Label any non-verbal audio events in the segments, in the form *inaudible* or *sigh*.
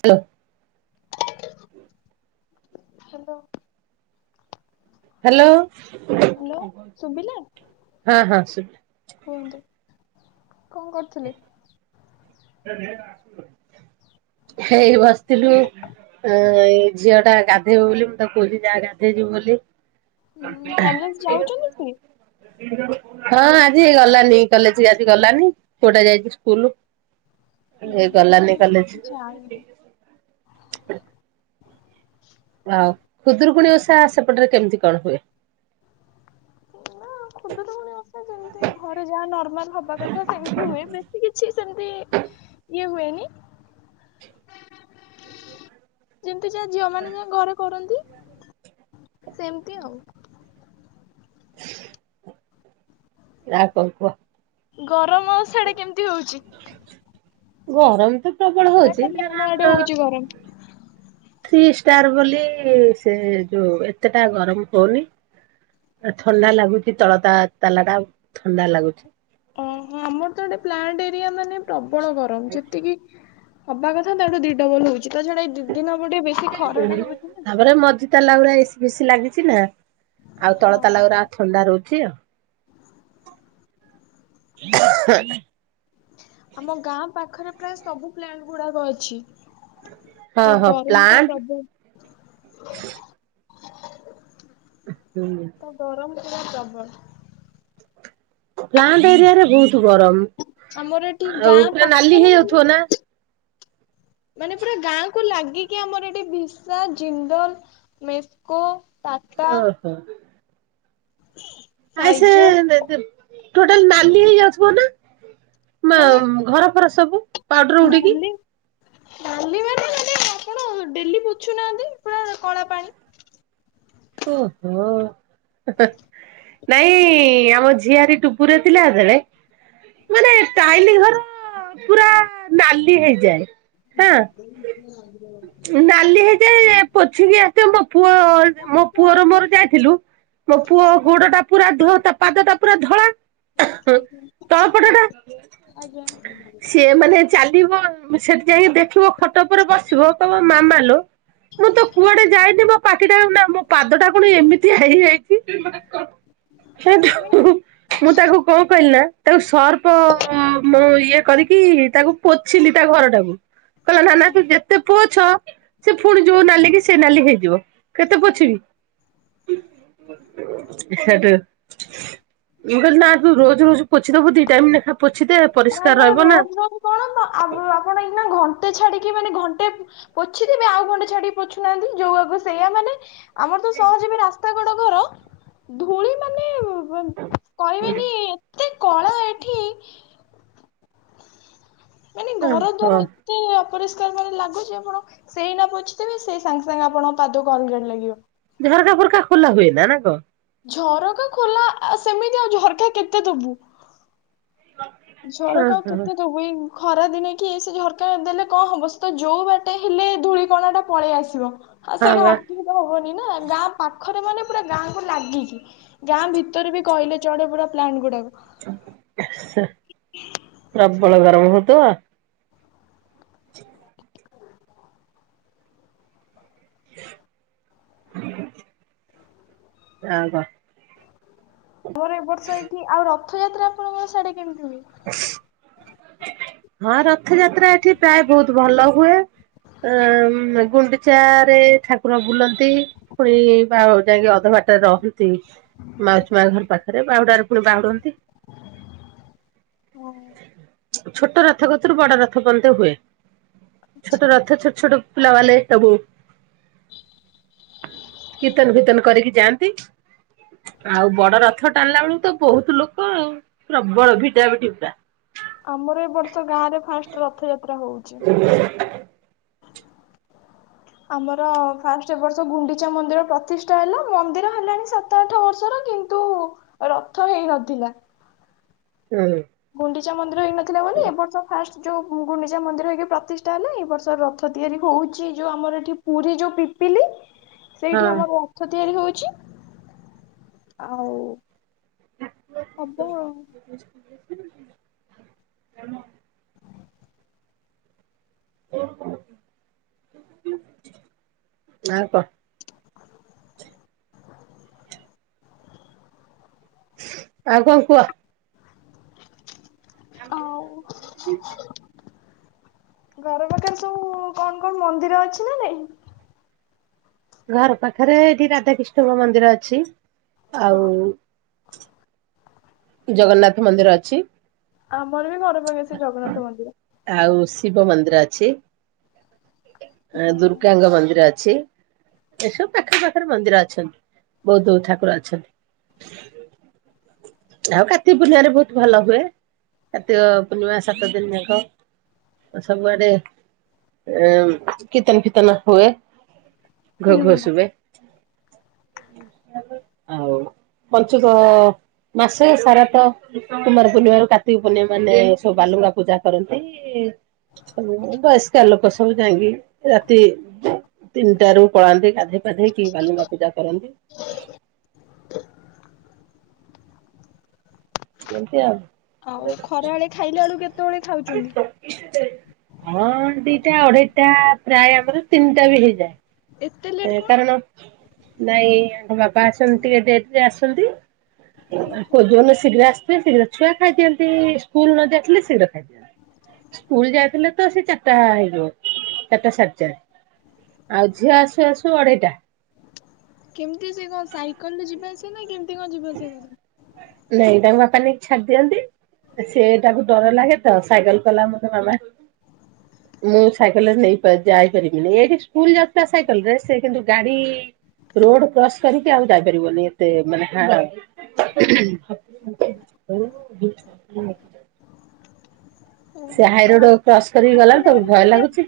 Hello. *inaudible* Hello. Hello. Hello ଶୁବିଲା। ହଁ ହଁ ଶୁଭିଲା କୁହନ୍ତୁ କଁ କରୁଥିଲେ? ହେଇ ବସ୍ଥିଲୁ। ହ ଏଇ ଝିଅ ଟା ଗାଧେଇବ ବୋଲି ମୁଁ ତାକୁ କହୁଚି ଯାଆ ଗାଧେଇ ଯିବୁ ବୋଲି। ଉଁ କଲେଜ ଯାଉଛନ୍ତି ସେ *unintelligible* ହଁ ଆଜି ଗଲାନି କଲେଜି ଆଜି ଗଲାନି ପୁଅଟା ଯାଇଚି ସ୍କୁଲୁ। ହୁଁ ମୁଁ ବି ତ ଯାଇନି। ଆଉ ଖୁଦରୁକୁଣୀ ଓଷା ସେପଟରେ କେମ୍ତି କଣ ହୁଏ? *unintelligible* ଖୁଦୁରୁକୁଣୀ ଓଷା ଯେମ୍ତି ଘରେ ଯା ନର୍ମାଲ୍ ହବା କଥା ସେମିତି ହୁଏ ବେଶୀ କିଛି ସେମ୍ତି ଇଏ ହୁଏନି। ଯେମ୍ତି ଯା ଝିଅ ମାନେ ଯା ଘରେ କରନ୍ତି ସେମ୍ତି ଆଉ। *inaudible* *unintelligible* କଁ କୁଅ? ଗରମ ସିଆଡେ କେମ୍ତି ହଉଚି? ଗରମ୍ ତ ପ୍ରବଳ ହଉଚି ହେଲେ ଆମର ଗରମ୍। ଥ୍ରୀ ଷ୍ଟାର୍ ବୋଲି ସେ ଯୋଉ ଏତେଟା ଗରମ୍ ହଉନି। ଆ ଥଣ୍ଡା ଲାଗୁଚି ତଳ ତା ତାଲାଟା ଥଣ୍ଡା ଲାଗୁଛି। ଅଁ ହଁ ଆମର ତ ଏଠି ପ୍ଲାଣ୍ଟ୍ ଏରିଆ ମାନେ ପ୍ରବଳ ଗରମ ଯେତିକି ହବା କଥା ତାଠୁ ଦି ଡବଲ୍ ହଉଚି ତାଛଡା ଏଇ ଦି ଦିନ୍ ହବ ଟିକେ ବେଶୀ ଖରଟା ହଉଛି ନା। ତାପରେ ମଝି ତାଲା ଗୁଡା ଏସି ଫେଶି ଲାଗିଛି ନା ଆଉ ତଳ ତାଲା ହଁ। ଗୁରା ଆ *unintelligible* ଥଣ୍ଡା ରହୁଛି ଆଉ *unintelligible* ଆମ ଗାଁ ପାଖରେ ପ୍ରାୟ ସବୁ ପ୍ଲାଣ୍ଟ୍ ଗୁଡାକ ଅଛି। ହଁ ତ ହଁ ଗରମ୍ ତା ପ୍ଲାଣ୍ଟ ପ୍ରଭୁ। ଉ ହୁଁ। ତ ଗରମ ପୁରା ପ୍ରବଳ୍। ପ୍ଲାଣ୍ଟ୍ ଏରିଆ ରେ ବହୁତ୍ ଗରମ୍। ଆମର ଏଠି ଗାଁ ପାଖରେ ମାନେ ହେଇଯାଉଥିବ ନା? ମାନେ ପୁରା ଗାଁ କୁ ଲାଗିକି ଆମର ଏଠି ଭିସା, ଜିନ୍ଦଲ ମେ କ ଟା ଟା। ହଁ,। *unintelligible* ନାଇଁ ସେ ଦେଦେଲ ଟୋଟାଲ ନାଲି ହେଇଯାଉଥିବ ନା। ମା ଘର ଫର ସବୁ। ପାଉଡର ଉଡିକି। ମାନେ। ନାଲି ମାନେ, ମାନେ ଆପଣ ଡେଲି ପୋଛୁନାହାନ୍ତି ପୁରା କଳା ପାଣି। ଓହୋ! ହିଁ, ନାଇଁ ଆମ ଝିଆରୀ ଟୁ ପୁର ଥିଲା ବେଳେ ମାନେ ଟାଇଲି ଘର ପୁରା ନାଲି ହେଇଯାଏ। ହଁ, ନାଲି ହେଇଯାଏ ପୋଛିକି ଆସେ ମୋ ପୁଅ ମୋ ପୁଅର ମୋର ଯାଇଥିଲୁ। ମୋ ପୁଅ ଆଜ୍ଞା ଗୋଡ଼ ଟା ପୁରା ଧ ତା ପାଦ ଟା ପୁରା ଆଜ୍ଞା ଧଳା। ତଳ ପଟ ଟା। ସିଏ ମାନେ ଆଜ୍ଞା! ଚାଲିବ ସେଠି ଯାଇ ଦେଖିବ ଖଟ ଉପରେ ବସିବ କହିବ ମାମା ଲୋ ମୁଁ ତ କୁଆଡେ ଯାଇନି, ମୋ ପାଖିଟା ନା ମୋ ପାଦଟା କଣ ଏମ ଏମିତିଆ ହେଇଯାଇଛି, ମାନେ ସେଇଠୁ ମୁଁ ତାକୁ କଣ କହିଲି ନା ତାକୁ ସର୍ପ ମୁଁ ଇଏ କରିକି ତାକୁ ପୋଛିିଲି ତା ଘରଟାକୁ। କହିଲ ନା ନା ଆଜ୍ଞା ତୁ ଯେତେ ପୁଅଛ ସେ ପୁଣି ଯୋଉ ନାଲି କି ସେ ନାଲି ହେଇଯିବ କେତେ ଆଜ୍ଞା ପୋଛିବି। ସେଠୁ ମୁଁ କହିଲି ନା ତୁ ରୋଜ ରୋଜ ପୋଛିଦବୁ ଦି ଟାଇମ୍ ଲେଖା ପୋଛି ଦେ ନା ପରିଷ୍କାର ରହିବ ନା। ରୋଜ ରୋଜ କଣ ଆପଣ ଏଇନା ଘଣ୍ଟେ ଛାଡିକି ମାନେ ଘଣ୍ଟେ ପୋଛିଥିବେ ଆଉ ଗଣ୍ଡେ ଛାଡିକି ପୋଛୁନାହାନ୍ତି ଯୋଉ ଆକୁ ସେଇଆା ମାନେ ଆମର ତ ସହଜୀବୀ ରାସ୍ତା କଡ ଘର ଧୂଳି ମାନେ- କହିବେନି ଏତେ କଳା ଏଠି- ମାନେ ଘର ଓହୋ ଦୂର ଏତେ ଅପରିଷ୍କାର ମାନେ ଲାଗୁଛି ଆପଣ ସେଇ ନ ବୋଝିଥିବେ ସେଇ ସାଙ୍ଗେ ସାଙ୍ଗେ ଆପଣଙ୍କ ପାଦକୁ ଅଲଗାରେ ଲାଗିବ। ଝରକା ଫରକା ଖୋଲା ହୁଏ ନା ନା କଣ? ଝରକା ଖୋଲା ଆ ସେମିତି ଆଉ ଝରକା କେତେ ଦବୁ। ଝରକା ଆଉ ଓହୋ କେତେ ଦବୁ। ପୁଇ ଖରା ଦିନେ କି ଏ ଝରକା ଦେଲେ କଣ ହବ ସେ ତ ଯୋଉ ବାଟେ ହେଲେ ଧୂଳି କଣା ଟା ପଳେଇ ଆସିବ। ହଁ ସେଇଟା ଅସୁବିଧା ହବନି ନା ଗାଁ ପାଖରେ ମାନେ ପୁରା ଗାଁ କ ଲାଗିଛି। ଗାଁ ଭିତରେ ବି କହିଲେ ଚଢେ ପୁରା ପ୍ଲାଣ୍ଟ ଗୁଡାକ। ପ୍ରବଳ ଗରମ ହଉଥିବ। ର କ *inaudible* ମୋର ଏ ବର୍ଷ ଏଇଠି ଆଉ ରଥଯାତ୍ରା ଆପଣଙ୍କର ସାଢେ କେମିତି ହୁଏ। ହଁ ରଥଯାତ୍ରା ଏଠି ପ୍ରାୟ ବହୁତ ଭଲ ହୁଏ। ଅ ଗୁଣ୍ଡିଚା ରେ ଠାକୁର ବୁଲନ୍ତି। ପୁଣି ବା ଆଉ ଯାଇକି ଅଧ ବାଟରେ ରହନ୍ତି। ମାଉଛୀ ମା ଘର ପାଖରେ ବାହୁଡାରେ ପୁଣି ବାହୁଡନ୍ତି। ହୁଁ। ଛୋଟ ରଥ କତରୁ ବଡ ରଥ ବନ୍ତେ ହୁଏ ଆଚ୍ଛା ଛୋଟ ରଥ ଛୋଟ ଛୋଟ ପିଲା ମାନେ ସବୁ, କୀର୍ତ୍ତନ ଫିତର୍ତନ କରିକି ଯାଆନ୍ତି। ଆଉ ବଡ ରଥ ଟାଣିଲା ବେଳକୁ ତ ବହୁତ ଲୋକ ଆଉ ପ୍ରବଳ ଭିଡା ଭିଡି ପୁରା। ଆମର ଏ ବର୍ଷ ଗାଁ ରେ ଫାଷ୍ଟ ରଥଯାତ୍ରା ହଉଛି। ଆମର ଫାଷ୍ଟ ଏ ବର୍ଷ ଗୁଣ୍ଡିଚା ମନ୍ଦିର ପ୍ରତିଷ୍ଠା ହେଲା ମନ୍ଦିର ହେଲାଣି ସା ସାତ ଆଠ ବର୍ଷର କିନ୍ତୁ ରଥ ହେଇନଥିଲା। ହୁଁ। ଗୁଣ୍ଡିଚା ମନ୍ଦିର ହେଇ ନଥିଲା ବୋଲି ଏ ବର୍ଷ ଫାଷ୍ଟ ଯୋଉ ଗୁଣ୍ଡିଚା ମନ୍ଦିର ହେଇକି ପ୍ରତିଷ୍ଠା ହେଲା ଏ ବର୍ଷ ରଥ ତିଆରି ହଉଛି ଯୋଉ ଆମର ଏଠି ପୁରୀ ଯୋଉ ପିପିଲି ସେଇଠି ଆମର ହଁ ରଥ ତିଆରି ହଉଛି। ଆଉ ହବ ଆଉ। କାରଣ ନାଁ କ? *inaudible* ଆଉ କଣ କୁହ? ଆଉ ଘର ପାଖରେ ସବୁ କଣ କଣ ମନ୍ଦିର ଅଛି ନା ନାଇଁ? ଘର ପାଖରେ ଏଠି ରାଧା କିଷ୍ଣଙ୍କ ମନ୍ଦିର ଅଛି, ଆଉ ହଁ ଜଗନ୍ନାଥ ମନ୍ଦିର ଅଛି। ଆମର ବି ଘର ପାଖରେ ସେ ଜଗନ୍ନାଥ ମନ୍ଦିର। ଆଉ ଶିବ ମନ୍ଦିର ଅଛି। ଆ ଦୁର୍ଗାଙ୍କ ମନ୍ଦିର ଅଛି। ଏସବୁ ପାଖ ପାଖରେ ମନ୍ଦିର ଅଛନ୍ତି ବହୁତ ଠାକୁର ଅଛନ୍ତି। ଆଉ କାର୍ତ୍ତିକ ପୂର୍ଣ୍ଣିମାରେ ବହୁତ ଭଲ ହୁଏ କାର୍ତ୍ତିକ ପୂର୍ଣ୍ଣିମା ସାତ ଦିନ ଯାକ। ସବୁଆଡେ ଉ କୀର୍ତ୍ତନ ଫିତନ ହୁଏ। ଘୋ ହୁଁ ଘୋ ସୁବେ। ଆଉ ପଞ୍ଚୁକ ମାସେ ସାରା ତ କୁମାର ପୂର୍ଣିମା ରୁ କାର୍ତ୍ତିକ ପୂର୍ଣ୍ଣିମା ମାନେ ସବୁ ବାଲୁଙ୍ଗା ପୂଜା କରନ୍ତି। ତି ବୟସ୍କା ଲୋକ ସବୁ ଯାଇକି ରାତି ତିନିଟା ରୁ ପଳାନ୍ତି ଗାଧୋଇ ପାଧେଇ କି ବାଲୁଙ୍ଗା ପୂଜା କରନ୍ତି। ଏମତି ଆଉ। ଆଉ ଖରାବେଳେ ଖାଇଲା ବେଳୁ କେତେବେଳେ ଖାଉଛନ୍ତି। ହଁ ଦିଟା ଅଢେଇଟା ପ୍ରାୟ ଆମର ତିନିଟା ବି ହେଇଯାଏ। ଏସ୍ କାରଣ ନାଇଁ ଆଙ୍କ ବାପ ଆସନ୍ତି ଟିକେ ଡେରି ରେ ଆସନ୍ତି। କୋଉ ଦିନ ଶିଘ୍ର ଆସୁବେ ଶିଘ୍ର ଛୁଆ ଖାଇଦିଅନ୍ତି ସ୍କୁଲ ନ ଯାଇ ଥିଲେ ଶୀଘ୍ର ଖାଇଦିଅନ୍ତି। ସ୍କୁଲ ଯାଇଥିଲେ ତ ସେ ଚାରିଟା ହେଇଯିବ ଚାରିଟା ସାଢେ ଚା ଆଉ ଝିଅ ଆସୁ ଆସୁ ଅଢେଇଟା। କେମିତି ସେ କଣ ସାଇକେଲ ରେ ଯିବା ଆସିବା ନା କେମିତି କଣ ଯିବା ଆସିବା କର ନାଇଁ ତାଙ୍କ ବାପା ନେଇକି ଛାଡି ଦିଅନ୍ତି। ସେ ତାକୁ ଡର ଲାଗେ ତ ସାଇକେଲ କହିଲା ମତେ ମାମା *unintelligible* ମୁଁ ସାଇକେଲରେ ନେଇ ପାରି ଯାଇପାରିବିନି ଏଇଠି ସ୍କୁଲ ଯାଉଥିଲା ସାଇକେଲ ରେ ସେ କିନ୍ତୁ ଗାଡି ରୋଡ କ୍ରସ୍ କରିକି ଆଉ ଯାଇପାରିବନି ଏତେ ମାନେ *unintelligible* ହଁ। ସେ ଓହୋ ହାଇ ଆଉ ରୋଡ କ୍ରସ କରିକି ଗଲା ଆସିଲା ତ ବେଳେ ଭୟ କେମିତି ଲାଗୁଛି।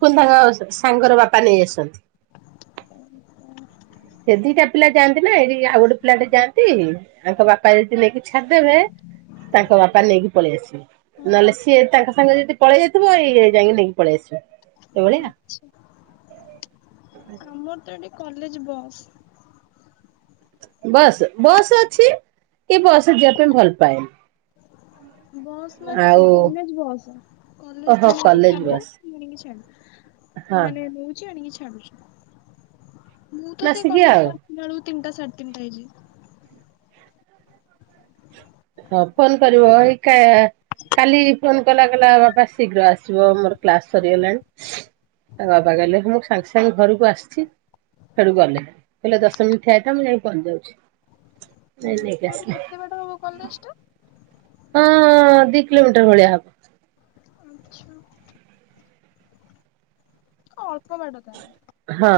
ଫୁନ ତାଙ୍କ ସାଙ୍ଗର ବାପା ନେଇ ଆସନ୍ତି। *unintelligible* ସେ ଦିଟା ପିଲା ଯାଆନ୍ତି ନା ଏଇଠି ଆଉ ଗୋଟେ ପିଲା ଟେ ଯାଆନ୍ତି। ତାଙ୍କ ବାପା ଯଦି ନେଇକି ଛାଡିଦବେ ତାଙ୍କ ବାପା ନେଇକି ପଳେଇ ଆସିବେ। ଆସନ୍ତି? ନହେଲେ ସିଏ ତାଙ୍କ ସାଙ୍ଗେ ଯଦି ପଳେଇ ଯାଇଥିବଇଏ ଯାଇକି ଯକି ପଳେଇ ଆସିବ ଏଭଳି। ଆଚ୍ଛା। ଆମର ତ ଏଠି କଲେଜ ବସ୍। ବସ୍ ବସ୍ ଅଛି ଏ ବସରେ ଯିବା ପାଇଁ ଭଲ ପାଏନି। ବସ୍ ମାନେ ସେ ଆଉ କଲେଜ ବସ୍, ଓହୋ କଲେଜ କଲେଜ ବସ୍ *unintelligible* ହଁ ମାନେ ନଉଛି ଆଣିକି ଛାଡୁଛି। ମୁଁ ତ ସେଇ ମାସିକିଆ କଲେଜ୍ ଆଉ ରୁ ଆସିଲା ବେଳକୁ ତିନିଟା ସାଢ଼େ ତିନିଟା ହେଇ ଯାଏ। ହଁ ଫୋନ୍ କରିବ ଏକା କାଲି ଫୋନ କଲା କଲା ବାପା ଶୀଘ୍ର ଆସିବ ମୋର କ୍ଲାସ ସରିଗଲାଣି। ଆଉ ବାବା କହିଲେଁ ମୁଁ ସାଙ୍ଗେ ସାଙ୍ଗେ ଘରକୁ ଆସିଛି। ସେଠୁ ଗଲେ କହିଲେ ଦଶ ମିନିଟ୍ ଠିଆ ହେଇଥା ମୁଁ ଯାଇକି ପହଞ୍ଚି ଯାଉଛି। ଫିର ନେଇକି ଆସିଲେ। କଲେଜ୍ ଟା ହଁ ଦି କିଲୋମିଟର ଭଳିଆ ହବ। ଆଚ୍ଛା। ଅଳ୍ପ ବାଟ ତାହେଲେ। ହଁ।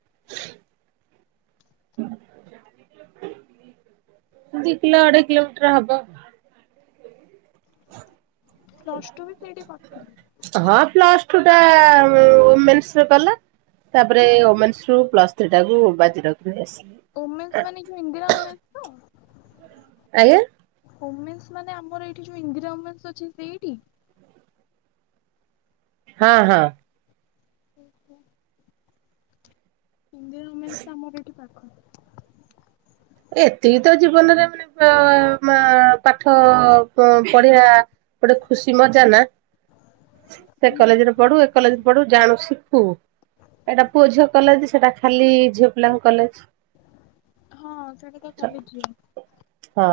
*unintelligible* ଦି କିଲୋ ଅଢେଇ କିଲୋମିଟର ହବ। *unintelligible* ପ୍ଲସ ଟୁ ବି ସେଇଠି କରିଥିଲି। ହଁ ପ୍ଲସ ଟୁ ଟା ଓମେନ୍ସ ରେ କଲା। ତାପରେ ଓମେନ୍ସୁ ରୁ ପ୍ଲସ୍ ଥ୍ରୀ ଟାକୁୁ ବାଜି ରଖି ଆସିଲି। ଓମେନ୍ସ ମାନେ ଯୋଉ ଇନ୍ଦିରା ଓମେନ୍ସ ତ? ଆଜ୍ଞା। ଓମେନ୍ସ ମାନେ ଆମର ଏଠି ଯୋଉ ଇନ୍ଦିରା ଓମେନ୍ସ ଅଛି ସେଇଠି? ହଁ ହଁ। ହିନ୍ଦୁ ଓମେନ୍ସ ଆମର ତ ଏଠି ପାଖ। ଏତିକି ତ ଜୀବନରେ ମାନେ ପାଠ ପଢିବା ଗୋଟେ ଖୁସି ମଜା ନା ସେ କଲେଜରେ ପଢୁ ଏ କଲେଜରେ ପଢୁ ଜାଣୁ ଶିଖୁ ଏଇଟା ପୁଅ ଝିଅ କଲେଜ୍ ସେଟା ଖାଲି ଝିଅ ପିଲାଙ୍କ କଲେଜ୍। ସେଠି ତ ଖାଲି ଝିଅ। ହଁ।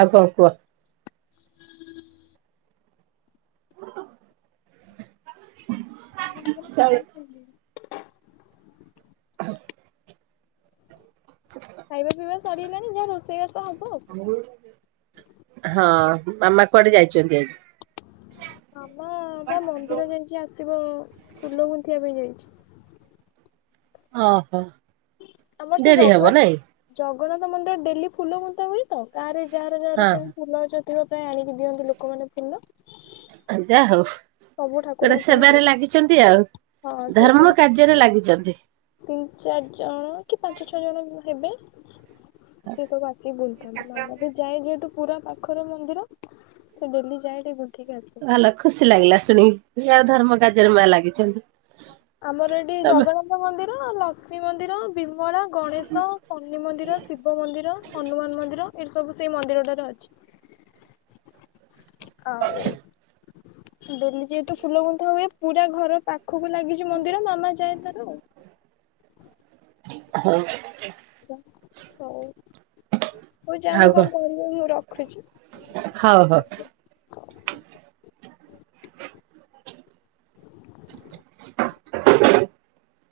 ଆଉ କଣ କୁହ? ସମସ୍ତେ *unintelligible* ଖାଇସାରିଲେଣି। ହଁ। ଧ ଖାଇବା ପିଇବା ସରିଗଲାଣି ଯାହା ରୋଷେଇ ବାସ ହବ। ହଁ ମାମା କୁଆଡେ ଯାଇଚନ୍ତି ଆଜି? ମାମା ମାମା ମନ୍ଦିର ଯାଇଚି ଆସିବ ଫୁଲ ଗୁନ୍ଥିବା ପାଇଁ ଯାଇଚି। ଓହୋ। ଆମର ସେ ଡେରି ହବ ଜଗନ୍ନାଥ ନାଇଁ? ଜଗନ୍ନାଥ ମନ୍ଦିର ଡେଲି ଫୁଲ ଗୁନ୍ଥା ହୁଏ ତ। ଗାଁରେ ଯାହାର ଯାହାର ହଁ ସବୁ ଫୁଲ ଅଛ ଥିବ ପ୍ରାୟ ଆଣିକି ଦିଅନ୍ତି ଲୋକମାନେ ଫୁଲ। ଯାହା ହୋଉ। ସବୁ ଗୋଟେ ଠାକୁରଙ୍କ ପାଇଁ ହୁଏ ସେବାରେ ଲାଗିଚନ୍ତି ଆଉ ହଁ ସେ ଧର୍ମ ତିନି କାର୍ଯ୍ୟରେ ଲାଗିଚନ୍ତି। ତିନି ଚାରି ଜଣ କି ପାଞ୍ଚ ଛଅ ଜଣ ହେବେ ସେ ସବୁ ଆସିକି ଗୁନ୍ଥନ୍ତି ମାମା ବି ଯାଏ ଯେହେତୁ ପୁରା ପାଖରେ ମନ୍ଦିର ସେ ଡେଲି ଯାଏ ଟିକେ ଗୁନ୍ଥିକି ଆସେ। ଭଲ ଖୁସି ଲାଗିଲା ଶୁଣିକି। ଯାହା ହୋଉ ଧର୍ମ କାର୍ଯ୍ୟରେ ମା ଲାଗିଚନ୍ତି। ଆମର ଏଠି ଜଗନ୍ନାଥ ମନ୍ଦିର ଲକ୍ଷ୍ମୀ ମନ୍ଦିର ବିମଳା, ଗଣେଶ ଶନି ମନ୍ଦିର ଶିବ ମନ୍ଦିର ହନୁମାନ ମନ୍ଦିର ଏ ସବୁ ସେଇ ମନ୍ଦିରଟାରେ ଅଛି। ଆଉ ଡେଲି ଯେହେତୁ ଫୁଲ ଗୁନ୍ଥା ହୁଏ ପୁରା ଘର ପାଖକୁ ଲାଗିଚି ମନ୍ଦିର ମାମା ଯାଏ ତାର। ହଁ। *unintelligible* ଆଚ୍ଛା *unintelligible* ହୋଉ ହୋଉ ଯାଆନ୍ତୁ କଣ କରିବେ ମୁଁ ରଖୁଚି। ହୋଉ ହୋଉ। *inaudible*